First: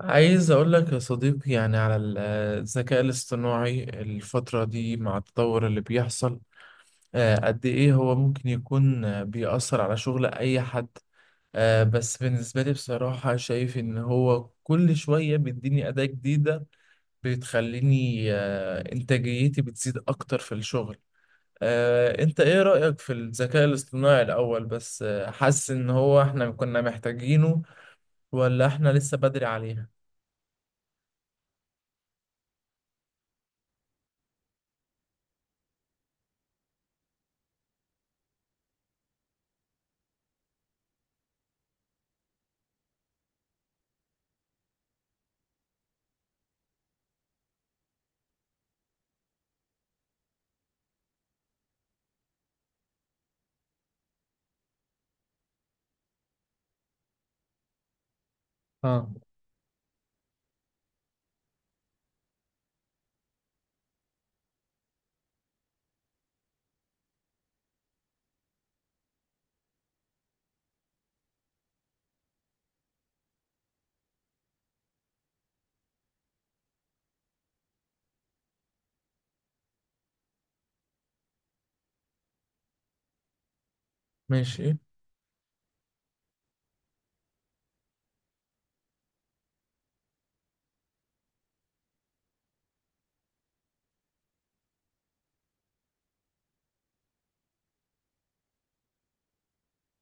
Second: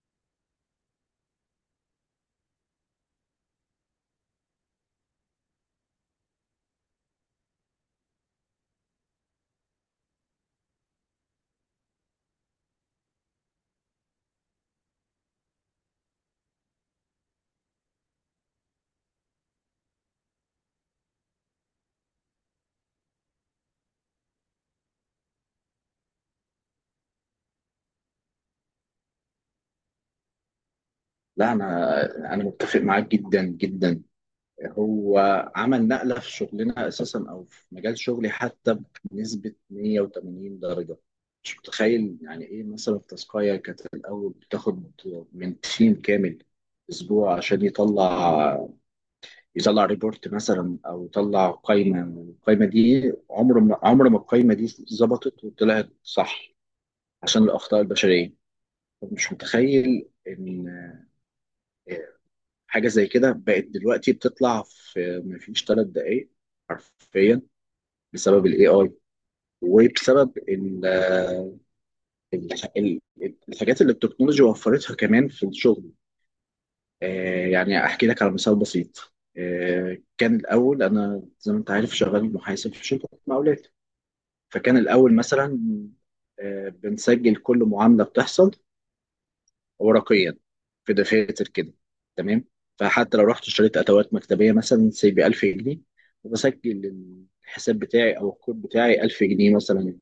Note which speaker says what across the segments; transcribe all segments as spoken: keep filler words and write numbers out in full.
Speaker 1: عايز أقول لك يا صديقي، يعني على ال- آه، الذكاء الاصطناعي الفترة دي مع التطور اللي بيحصل. آه، قد إيه هو ممكن يكون آه، بيأثر على شغل أي حد؟ آه، بس بالنسبة لي بصراحة شايف إن هو كل شوية بيديني أداة جديدة بتخليني آه، إنتاجيتي بتزيد أكتر في الشغل. آه، أنت إيه رأيك في الذكاء الاصطناعي الأول؟ بس آه، حاسس إن هو إحنا كنا محتاجينه ولا إحنا لسه بدري عليها؟
Speaker 2: لا، انا انا متفق معاك جدا جدا. هو عمل نقله في شغلنا اساسا او في مجال شغلي حتى بنسبه مية وتمانين درجه. مش متخيل يعني ايه، مثلا التاسكايه كانت الاول بتاخد من تيم كامل اسبوع عشان يطلع يطلع ريبورت مثلا، او يطلع قائمه. القائمه دي عمر ما، عمر ما القائمه دي ظبطت وطلعت صح، عشان الاخطاء البشريه.
Speaker 1: اه.
Speaker 2: مش متخيل ان حاجه زي كده بقت دلوقتي بتطلع في مفيش ثلاث دقائق، حرفيا، بسبب الاي اي، وبسبب ال- ال- ال- الحاجات اللي التكنولوجيا وفرتها كمان في الشغل. آه، يعني احكي لك على مثال بسيط. آه، كان الاول انا، زي ما انت عارف، شغال محاسب في شركه مقاولات.
Speaker 1: ماشي.
Speaker 2: فكان الاول مثلا آه، بنسجل كل معامله بتحصل ورقيا في دفاتر كده، تمام؟ فحتى لو رحت اشتريت ادوات مكتبيه مثلا سي ب ألف جنيه، وبسجل الحساب بتاعي او الكود بتاعي ألف جنيه مثلا،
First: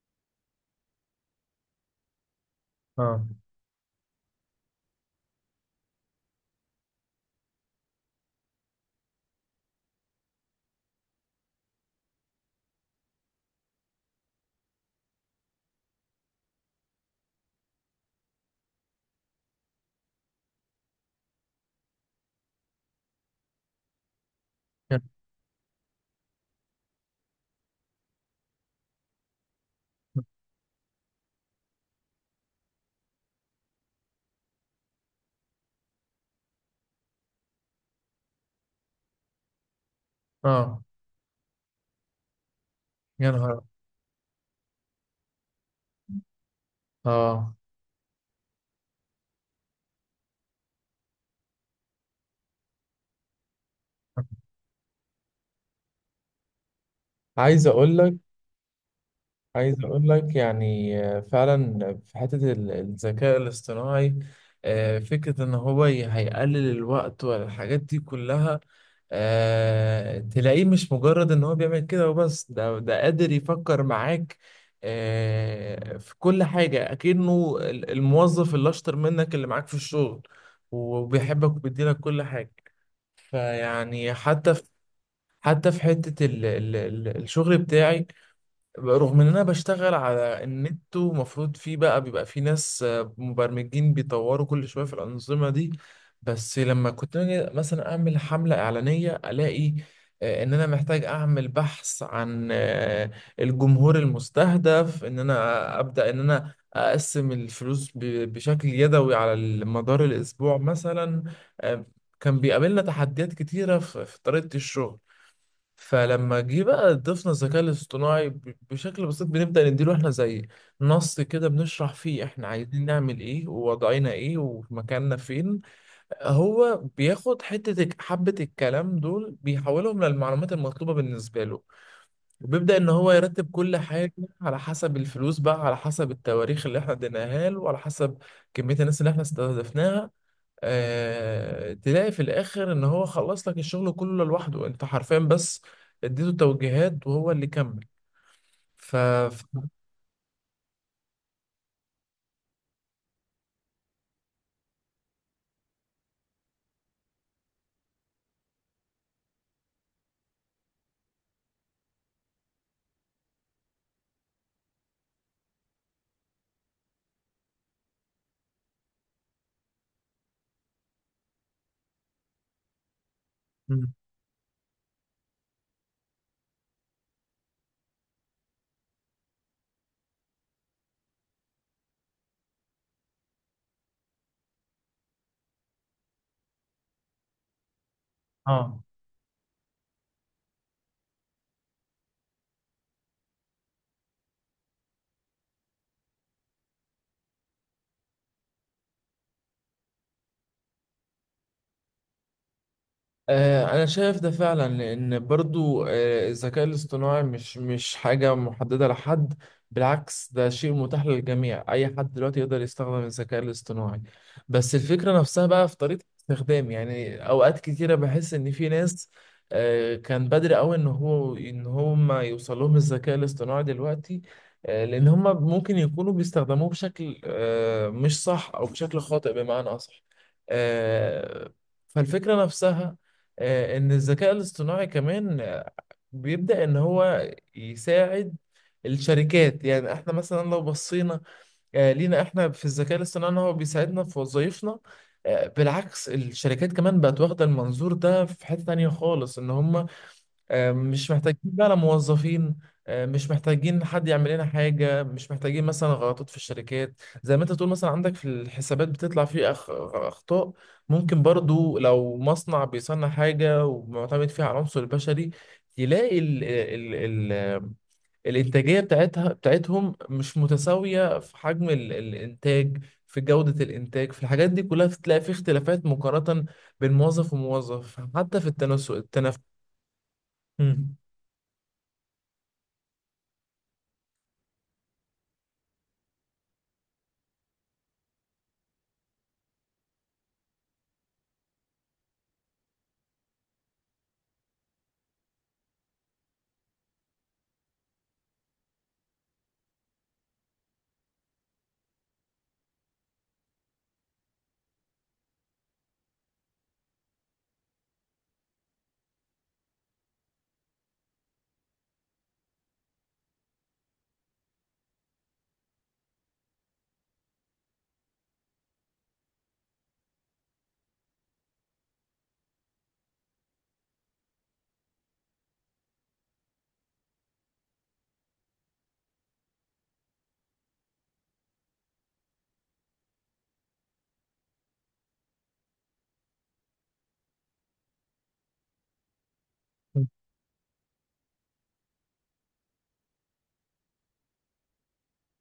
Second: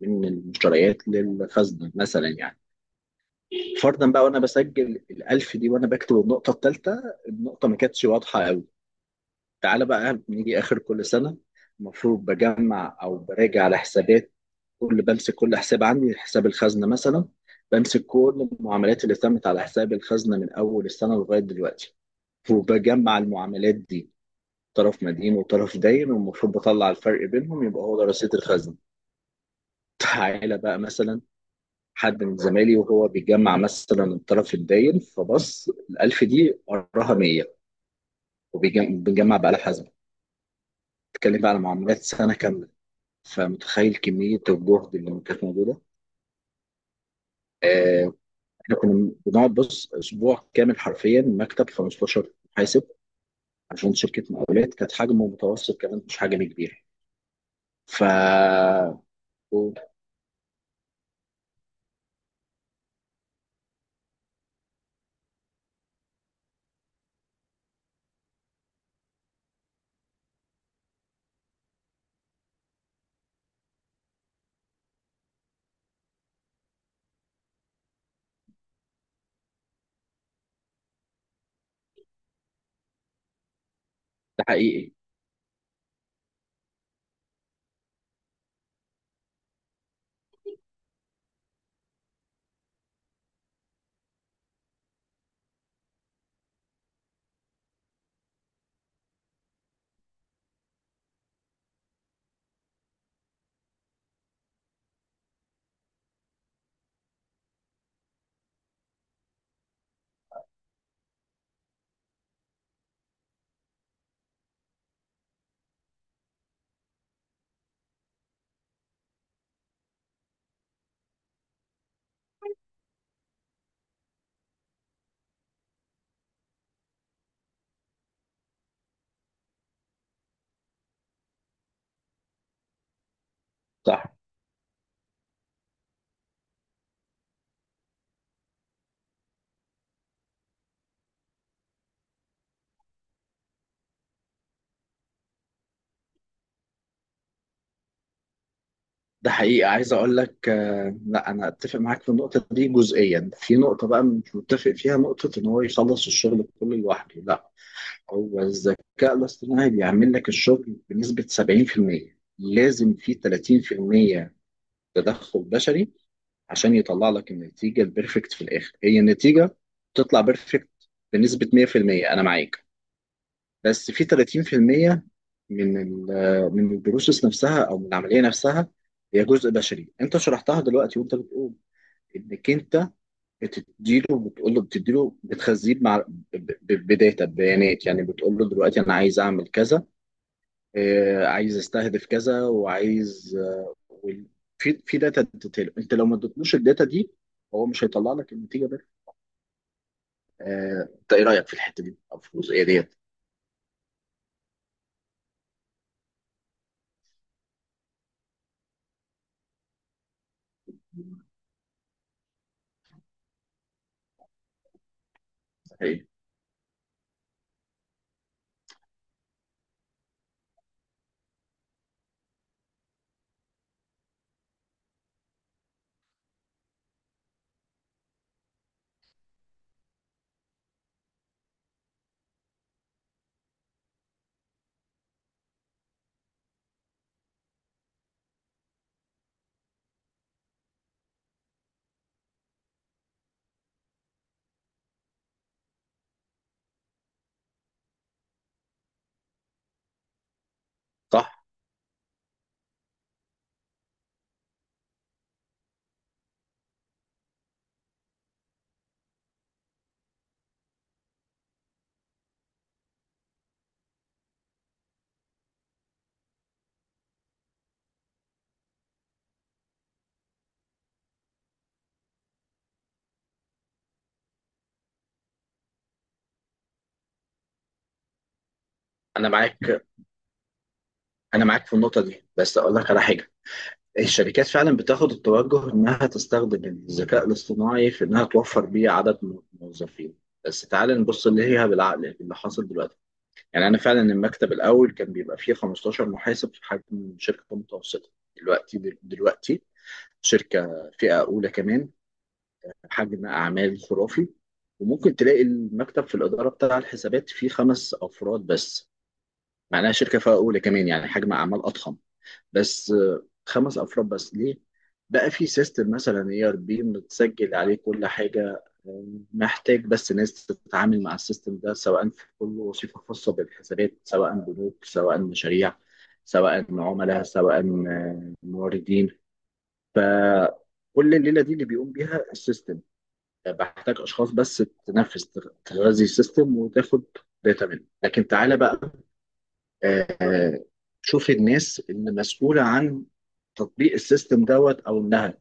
Speaker 2: من المشتريات للخزنه مثلا يعني.
Speaker 1: اه.
Speaker 2: فرضا بقى وانا بسجل ال ألف دي وانا بكتب النقطه الثالثه، النقطه ما كانتش واضحه قوي. تعالى بقى نيجي اخر كل سنه، المفروض بجمع او براجع على حسابات كل، بمسك كل حساب عندي، حساب الخزنة مثلا، بمسك كل المعاملات اللي تمت على حساب الخزنة من أول السنة لغاية دلوقتي، وبجمع المعاملات دي،
Speaker 1: يا-
Speaker 2: طرف مدين وطرف داين، والمفروض بطلع الفرق بينهم يبقى هو ده رصيد الخزنة. تعالى بقى مثلا حد من زمايلي وهو بيجمع مثلا الطرف الداين، فبص الألف دي وراها مية، وبنجمع بقى الحزمة.
Speaker 1: اه.
Speaker 2: تتكلم بقى على معاملات سنة كاملة.
Speaker 1: يا نهار.
Speaker 2: فمتخيل كمية الجهد اللي كانت موجودة.
Speaker 1: اه.
Speaker 2: آه، احنا كنا بنقعد بص اسبوع كامل حرفيا، مكتب خمستاشر محاسب، عشان شركه مقاولات كانت حجمه متوسط كمان، مش حجم كبير.
Speaker 1: عايز اقول
Speaker 2: ف
Speaker 1: لك عايز اقول لك، يعني آه، فعلا في حتة ال- الذكاء الاصطناعي. آه، فكرة ان هو ي- هيقلل الوقت والحاجات دي كلها. آه، تلاقيه مش مجرد ان هو بيعمل كده وبس، ده ده قادر يفكر معاك آه، في كل حاجة، اكنه ال- الموظف اللي اشطر منك اللي معاك في الشغل، وبيحبك وبيديلك كل حاجة. فيعني
Speaker 2: ده
Speaker 1: حتى
Speaker 2: حقيقي.
Speaker 1: حتى في حتة ال ال ال الشغل بتاعي، رغم ان انا بشتغل على النت ومفروض فيه بقى بيبقى فيه ناس آه، مبرمجين بيطوروا كل شوية في الأنظمة دي. بس لما كنت أجي مثلا اعمل حملة إعلانية، الاقي آه، ان انا محتاج اعمل بحث عن آه، الجمهور المستهدف، ان انا ابدأ ان انا اقسم الفلوس ب- بشكل يدوي على مدار الاسبوع مثلا. آه، كان بيقابلنا تحديات كتيرة في في طريقة الشغل. فلما جه بقى ضفنا الذكاء الاصطناعي ب- بشكل بسيط، بنبدأ نديله احنا زي نص كده بنشرح فيه احنا عايزين نعمل ايه، ووضعنا ايه، ومكاننا فين. هو بياخد حتة الك- حبة الكلام دول، بيحولهم للمعلومات المطلوبة بالنسبة له، وبيبدأ ان هو يرتب كل
Speaker 2: صح.
Speaker 1: حاجة على حسب الفلوس بقى، على حسب التواريخ اللي احنا اديناها له، وعلى حسب كمية الناس اللي احنا استهدفناها. آه، تلاقي في الاخر ان هو خلص لك الشغل كله لوحده، انت حرفيا بس اديته توجيهات وهو اللي كمل. ف
Speaker 2: ده
Speaker 1: ف-
Speaker 2: حقيقي. عايز اقول لك آه، لا، انا اتفق معاك في النقطه دي جزئيا، في نقطه بقى مش متفق فيها، نقطه ان هو يخلص الشغل كله لوحده، لا. هو الذكاء الاصطناعي بيعمل لك الشغل بنسبه سبعين في المية، لازم في تلاتين في المية تدخل بشري عشان يطلع لك النتيجة البيرفكت في الآخر، هي النتيجة تطلع بيرفكت بنسبة مية في المية. أنا معاك، بس
Speaker 1: مم.
Speaker 2: في تلاتين في المية من ال- من البروسيس نفسها، أو من العملية نفسها، هي جزء بشري. أنت شرحتها دلوقتي وأنت بتقول إنك أنت بتديله، بتقول له، بتديله، بتخزيه مع ب- ب- بداتا، ببيانات، يعني بتقول له دلوقتي
Speaker 1: اه.
Speaker 2: أنا عايز أعمل كذا، آه، عايز استهدف كذا، وعايز آه، وال- في في داتا بتتطلب. انت لو ما ادتلوش الداتا دي، هو مش هيطلع لك النتيجه ده. آه، انت ايه رايك في الحته دي او في الجزئيه ديت؟
Speaker 1: آه، انا شايف ده فعلا، لان برضو آه، الذكاء الاصطناعي مش مش حاجة محددة لحد، بالعكس ده شيء متاح للجميع، اي حد دلوقتي يقدر يستخدم الذكاء الاصطناعي. بس الفكرة نفسها بقى في طريقة
Speaker 2: إيه؟
Speaker 1: استخدام، يعني اوقات كتيرة بحس ان في ناس آه، كان بدري قوي ان هو ان هم يوصل لهم الذكاء الاصطناعي دلوقتي، آه، لان هم ممكن يكونوا بيستخدموه بشكل آه، مش صح او بشكل خاطئ بمعنى اصح. آه، فالفكرة نفسها آه، ان الذكاء الاصطناعي كمان آه، بيبدأ ان هو يساعد الشركات. يعني احنا مثلا لو بصينا آه، لينا احنا في الذكاء الاصطناعي ان هو بيساعدنا في وظائفنا، آه، بالعكس الشركات كمان بقت واخدة المنظور ده في حتة تانية خالص، ان هم آه، مش
Speaker 2: صح.
Speaker 1: محتاجين بقى لا موظفين، آه، مش محتاجين حد يعمل لنا حاجة. مش محتاجين مثلا غلطات في الشركات زي ما انت تقول، مثلا عندك في الحسابات بتطلع فيه أخ... أخطاء. ممكن برضو لو مصنع بيصنع حاجة ومعتمد فيها على العنصر البشري، يلاقي ال... ال... ال... ال- الإنتاجية بتاعتها بتاعتهم مش متساوية في حجم ال... الإنتاج، في جودة الإنتاج، في الحاجات دي كلها بتلاقي في اختلافات مقارنة بين موظف وموظف، حتى في التنس...
Speaker 2: انا
Speaker 1: التنفس.
Speaker 2: معاك.
Speaker 1: مم.
Speaker 2: انا معاك في النقطه دي، بس اقول لك على حاجه. الشركات فعلا بتاخد التوجه انها تستخدم الذكاء الاصطناعي في انها توفر بيه عدد من الموظفين. بس تعال نبص اللي هي بالعقل اللي حاصل دلوقتي. يعني انا فعلا المكتب الاول كان بيبقى فيه خمسة عشر محاسب في حجم شركه أمم متوسطه. دلوقتي، دلوقتي شركه فئه اولى كمان، حجم اعمال خرافي، وممكن تلاقي المكتب في الاداره بتاع الحسابات فيه خمس افراد بس. معناها شركه فئه اولى كمان يعني حجم اعمال اضخم، بس آه، خمس افراد بس، ليه؟ بقى في سيستم مثلا اي ار بي متسجل عليه كل حاجه. آه، محتاج بس ناس تتعامل مع السيستم ده، سواء في كل وظيفه خاصه بالحسابات، سواء بنوك، سواء مشاريع، سواء عملاء، سواء آه، موردين. فكل الليله دي اللي بيقوم بيها السيستم، بحتاج اشخاص بس تنفذ، تغذي السيستم وتاخد داتا منه. لكن تعالى بقى، آه، شوفي الناس اللي مسؤولة عن تطبيق السيستم دوت، أو إنها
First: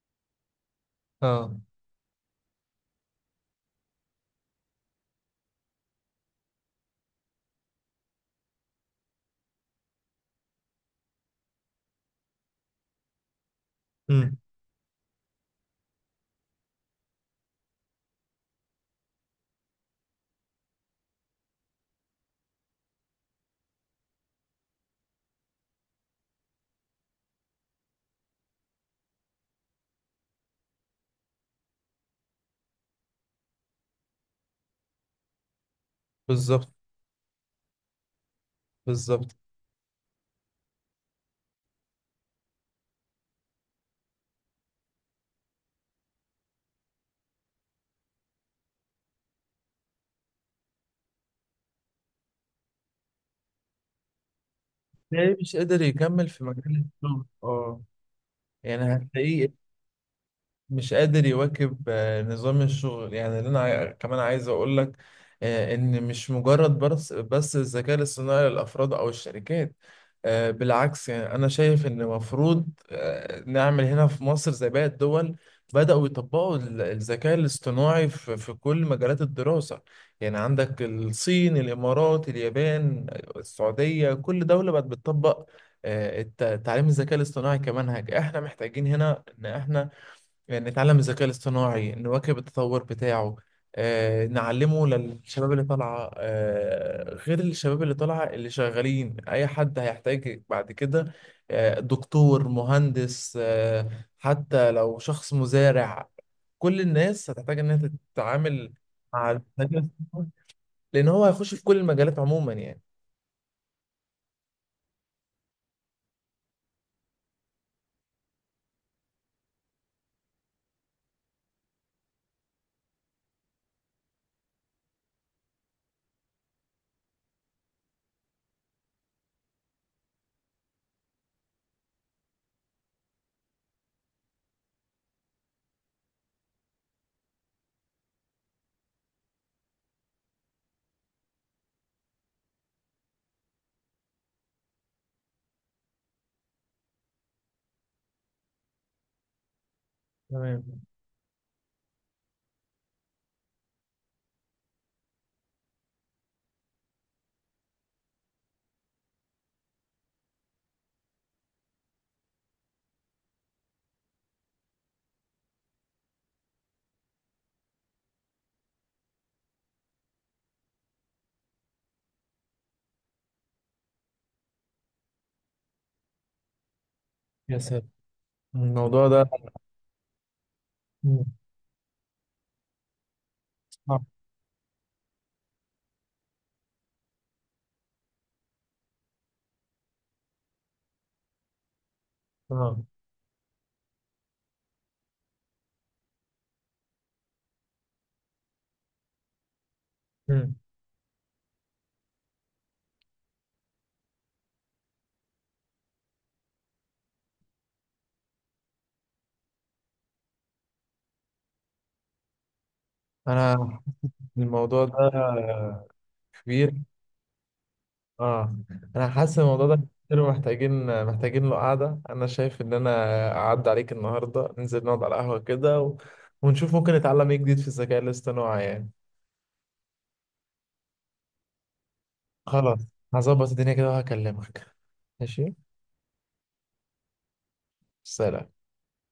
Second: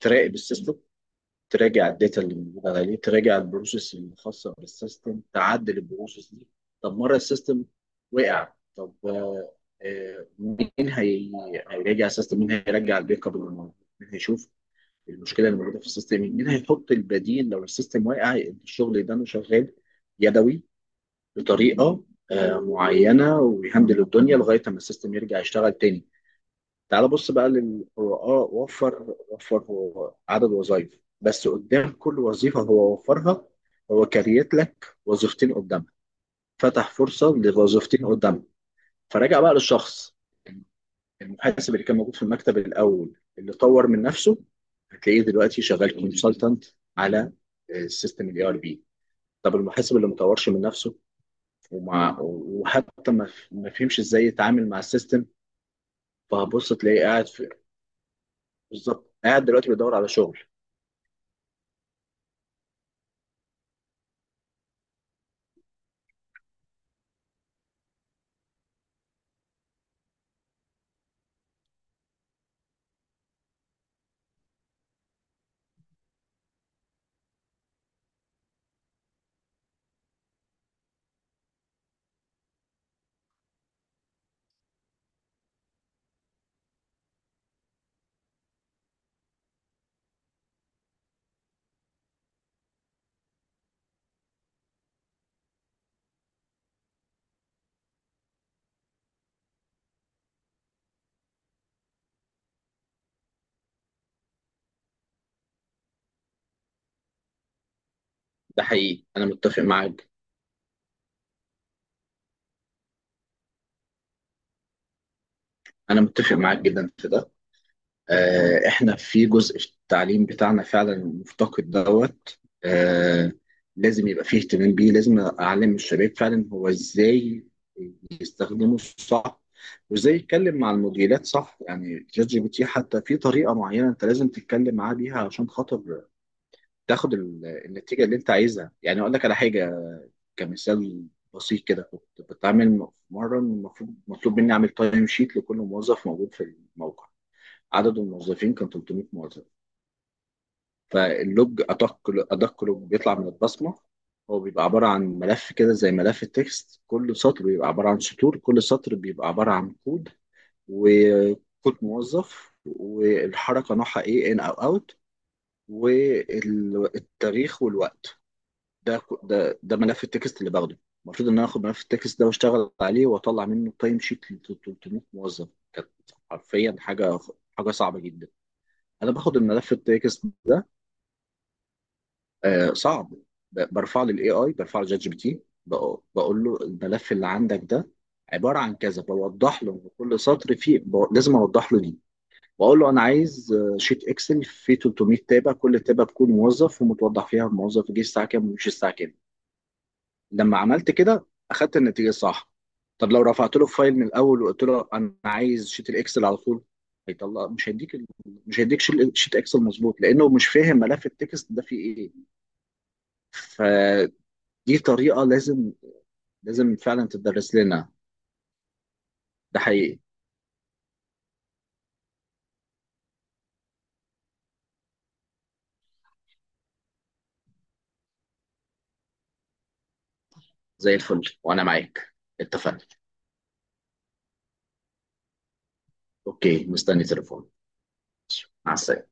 Speaker 2: تراقب السيستم،
Speaker 1: اه.
Speaker 2: تراجع الداتا اللي موجودة عليه، تراجع البروسيس الخاصة بالسيستم، تعدل البروسيس دي. طب مرة السيستم وقع، طب آه، آه، مين هي- هيراجع السيستم؟ مين هيرجع البيك اب اللي موجود؟ مين
Speaker 1: امم.
Speaker 2: هيشوف المشكلة اللي موجودة في السيستم؟ مين هيحط البديل لو السيستم واقع؟ الشغل ده أنا شغال يدوي بطريقه آه، معينه ويهندل الدنيا لغايه ما السيستم يرجع يشتغل تاني. تعال بص بقى للقراء، وفر، وفر عدد وظائف، بس قدام كل وظيفه هو وفرها، هو كريت لك وظيفتين قدامها،
Speaker 1: بالظبط.
Speaker 2: فتح فرصه لوظيفتين قدامها.
Speaker 1: بالظبط.
Speaker 2: فراجع بقى للشخص، المحاسب اللي كان موجود في المكتب الاول اللي طور من نفسه، هتلاقيه دلوقتي شغال كونسلتنت على السيستم الاي ار بي. طب المحاسب اللي ما طورش من نفسه، ومع وحتى ما ف- ما فهمش ازاي يتعامل مع السيستم،
Speaker 1: تلاقيه مش قادر يكمل في
Speaker 2: فهبص
Speaker 1: مجال
Speaker 2: تلاقيه
Speaker 1: الشغل،
Speaker 2: قاعد في،
Speaker 1: اه. يعني
Speaker 2: بالظبط، قاعد
Speaker 1: هتلاقيه
Speaker 2: دلوقتي بيدور على شغل.
Speaker 1: مش قادر يواكب آه، نظام الشغل. يعني اللي انا عاي- كمان عايز اقول لك آه، ان مش مجرد بس بس الذكاء الاصطناعي للافراد او الشركات. آه، بالعكس يعني انا شايف ان المفروض آه، نعمل هنا في مصر زي باقي الدول، بدأوا يطبقوا ال- الذكاء الاصطناعي في في كل مجالات الدراسة. يعني عندك الصين، الامارات، اليابان، السعودية، كل دولة بقت بتطبق آه، الت- تعليم الذكاء الاصطناعي كمنهج. احنا محتاجين هنا ان احنا يعني نتعلم الذكاء الاصطناعي، نواكب التطور بتاعه، آه، نعلمه للشباب اللي طالعة. آه، غير الشباب اللي طالعة، اللي شغالين أي حد هيحتاج بعد كده آه، دكتور، مهندس، آه، حتى لو شخص مزارع، كل الناس هتحتاج إنها
Speaker 2: ده
Speaker 1: تتعامل
Speaker 2: حقيقي. انا
Speaker 1: مع الذكاء
Speaker 2: متفق معاك
Speaker 1: الاصطناعي، لأن هو هيخش في كل المجالات عموما يعني.
Speaker 2: انا متفق معاك جدا في ده. آه، احنا في جزء في التعليم بتاعنا فعلا مفتقد دوت. آه، لازم يبقى فيه اهتمام بيه، لازم اعلم الشباب فعلا هو ازاي يستخدمه صح، وازاي يتكلم مع المديرات صح. يعني شات جي بي تي حتى في طريقه معينه انت لازم تتكلم معاه بيها عشان خاطر تاخد ال- النتيجه اللي انت عايزها. يعني اقول لك على حاجه، كمثال بسيط كده. كنت بتعامل م- مره، المفروض مطلوب مني اعمل تايم شيت لكل موظف موجود في الموقع. عدد الموظفين كان تلتمية موظف.
Speaker 1: تمام.
Speaker 2: فاللوج ادق، ادق لوج بيطلع من البصمه، هو بيبقى عباره عن ملف كده زي ملف التكست. كل سطر بيبقى عباره عن سطور، كل سطر بيبقى عباره عن كود وكود موظف والحركه نوعها ايه، ان او اوت، والتاريخ والوقت. ده ك- ده ده ملف التكست اللي باخده. المفروض ان انا اخد ملف التكست ده واشتغل عليه واطلع منه تايم شيت ل تلتمية موظف. كانت حرفيا حاجه،
Speaker 1: يا
Speaker 2: حاجه
Speaker 1: ساتر.
Speaker 2: صعبه جدا.
Speaker 1: الموضوع
Speaker 2: انا
Speaker 1: ده.
Speaker 2: باخد الملف التكست ده،
Speaker 1: مم.
Speaker 2: آه صعب، ب-
Speaker 1: صعب.
Speaker 2: برفعه للاي اي، برفعه لجات جي بي تي. بق- بقول له الملف اللي عندك ده عباره عن كذا، بوضح له إن كل سطر فيه ب- لازم اوضح له دي. واقول
Speaker 1: آه.
Speaker 2: له انا عايز آه، شيت اكسل فيه تلتمية تابع، كل تابع بكون موظف ومتوضح فيها الموظف جه الساعه كام ومشي الساعه كام.
Speaker 1: مم.
Speaker 2: لما عملت كده اخدت النتيجه الصح. طب لو رفعت له الفايل من الاول وقلت له انا عايز شيت الاكسل على طول، هيطلع مش هيديك ال- مش هيديك شيل- شيت اكسل مظبوط، لانه مش فاهم ملف التكست ده فيه ايه.
Speaker 1: أنا.
Speaker 2: فدي
Speaker 1: الموضوع ده
Speaker 2: طريقه لازم،
Speaker 1: كبير.
Speaker 2: لازم فعلا تدرس لنا.
Speaker 1: اه. انا حاسس إن
Speaker 2: ده
Speaker 1: الموضوع ده
Speaker 2: حقيقي.
Speaker 1: كتير، محتاجين محتاجين له قعده. انا شايف ان انا اعدي عليك النهارده، ننزل نقعد على القهوه كده، و... ونشوف ممكن نتعلم ايه جديد في الذكاء الاصطناعي يعني.
Speaker 2: زي الفل وانا معاك.
Speaker 1: خلاص.
Speaker 2: اتفقنا.
Speaker 1: هظبط الدنيا كده وهكلمك. ماشي.
Speaker 2: اوكي، مستني تليفون.
Speaker 1: سلام.
Speaker 2: مع السلامه.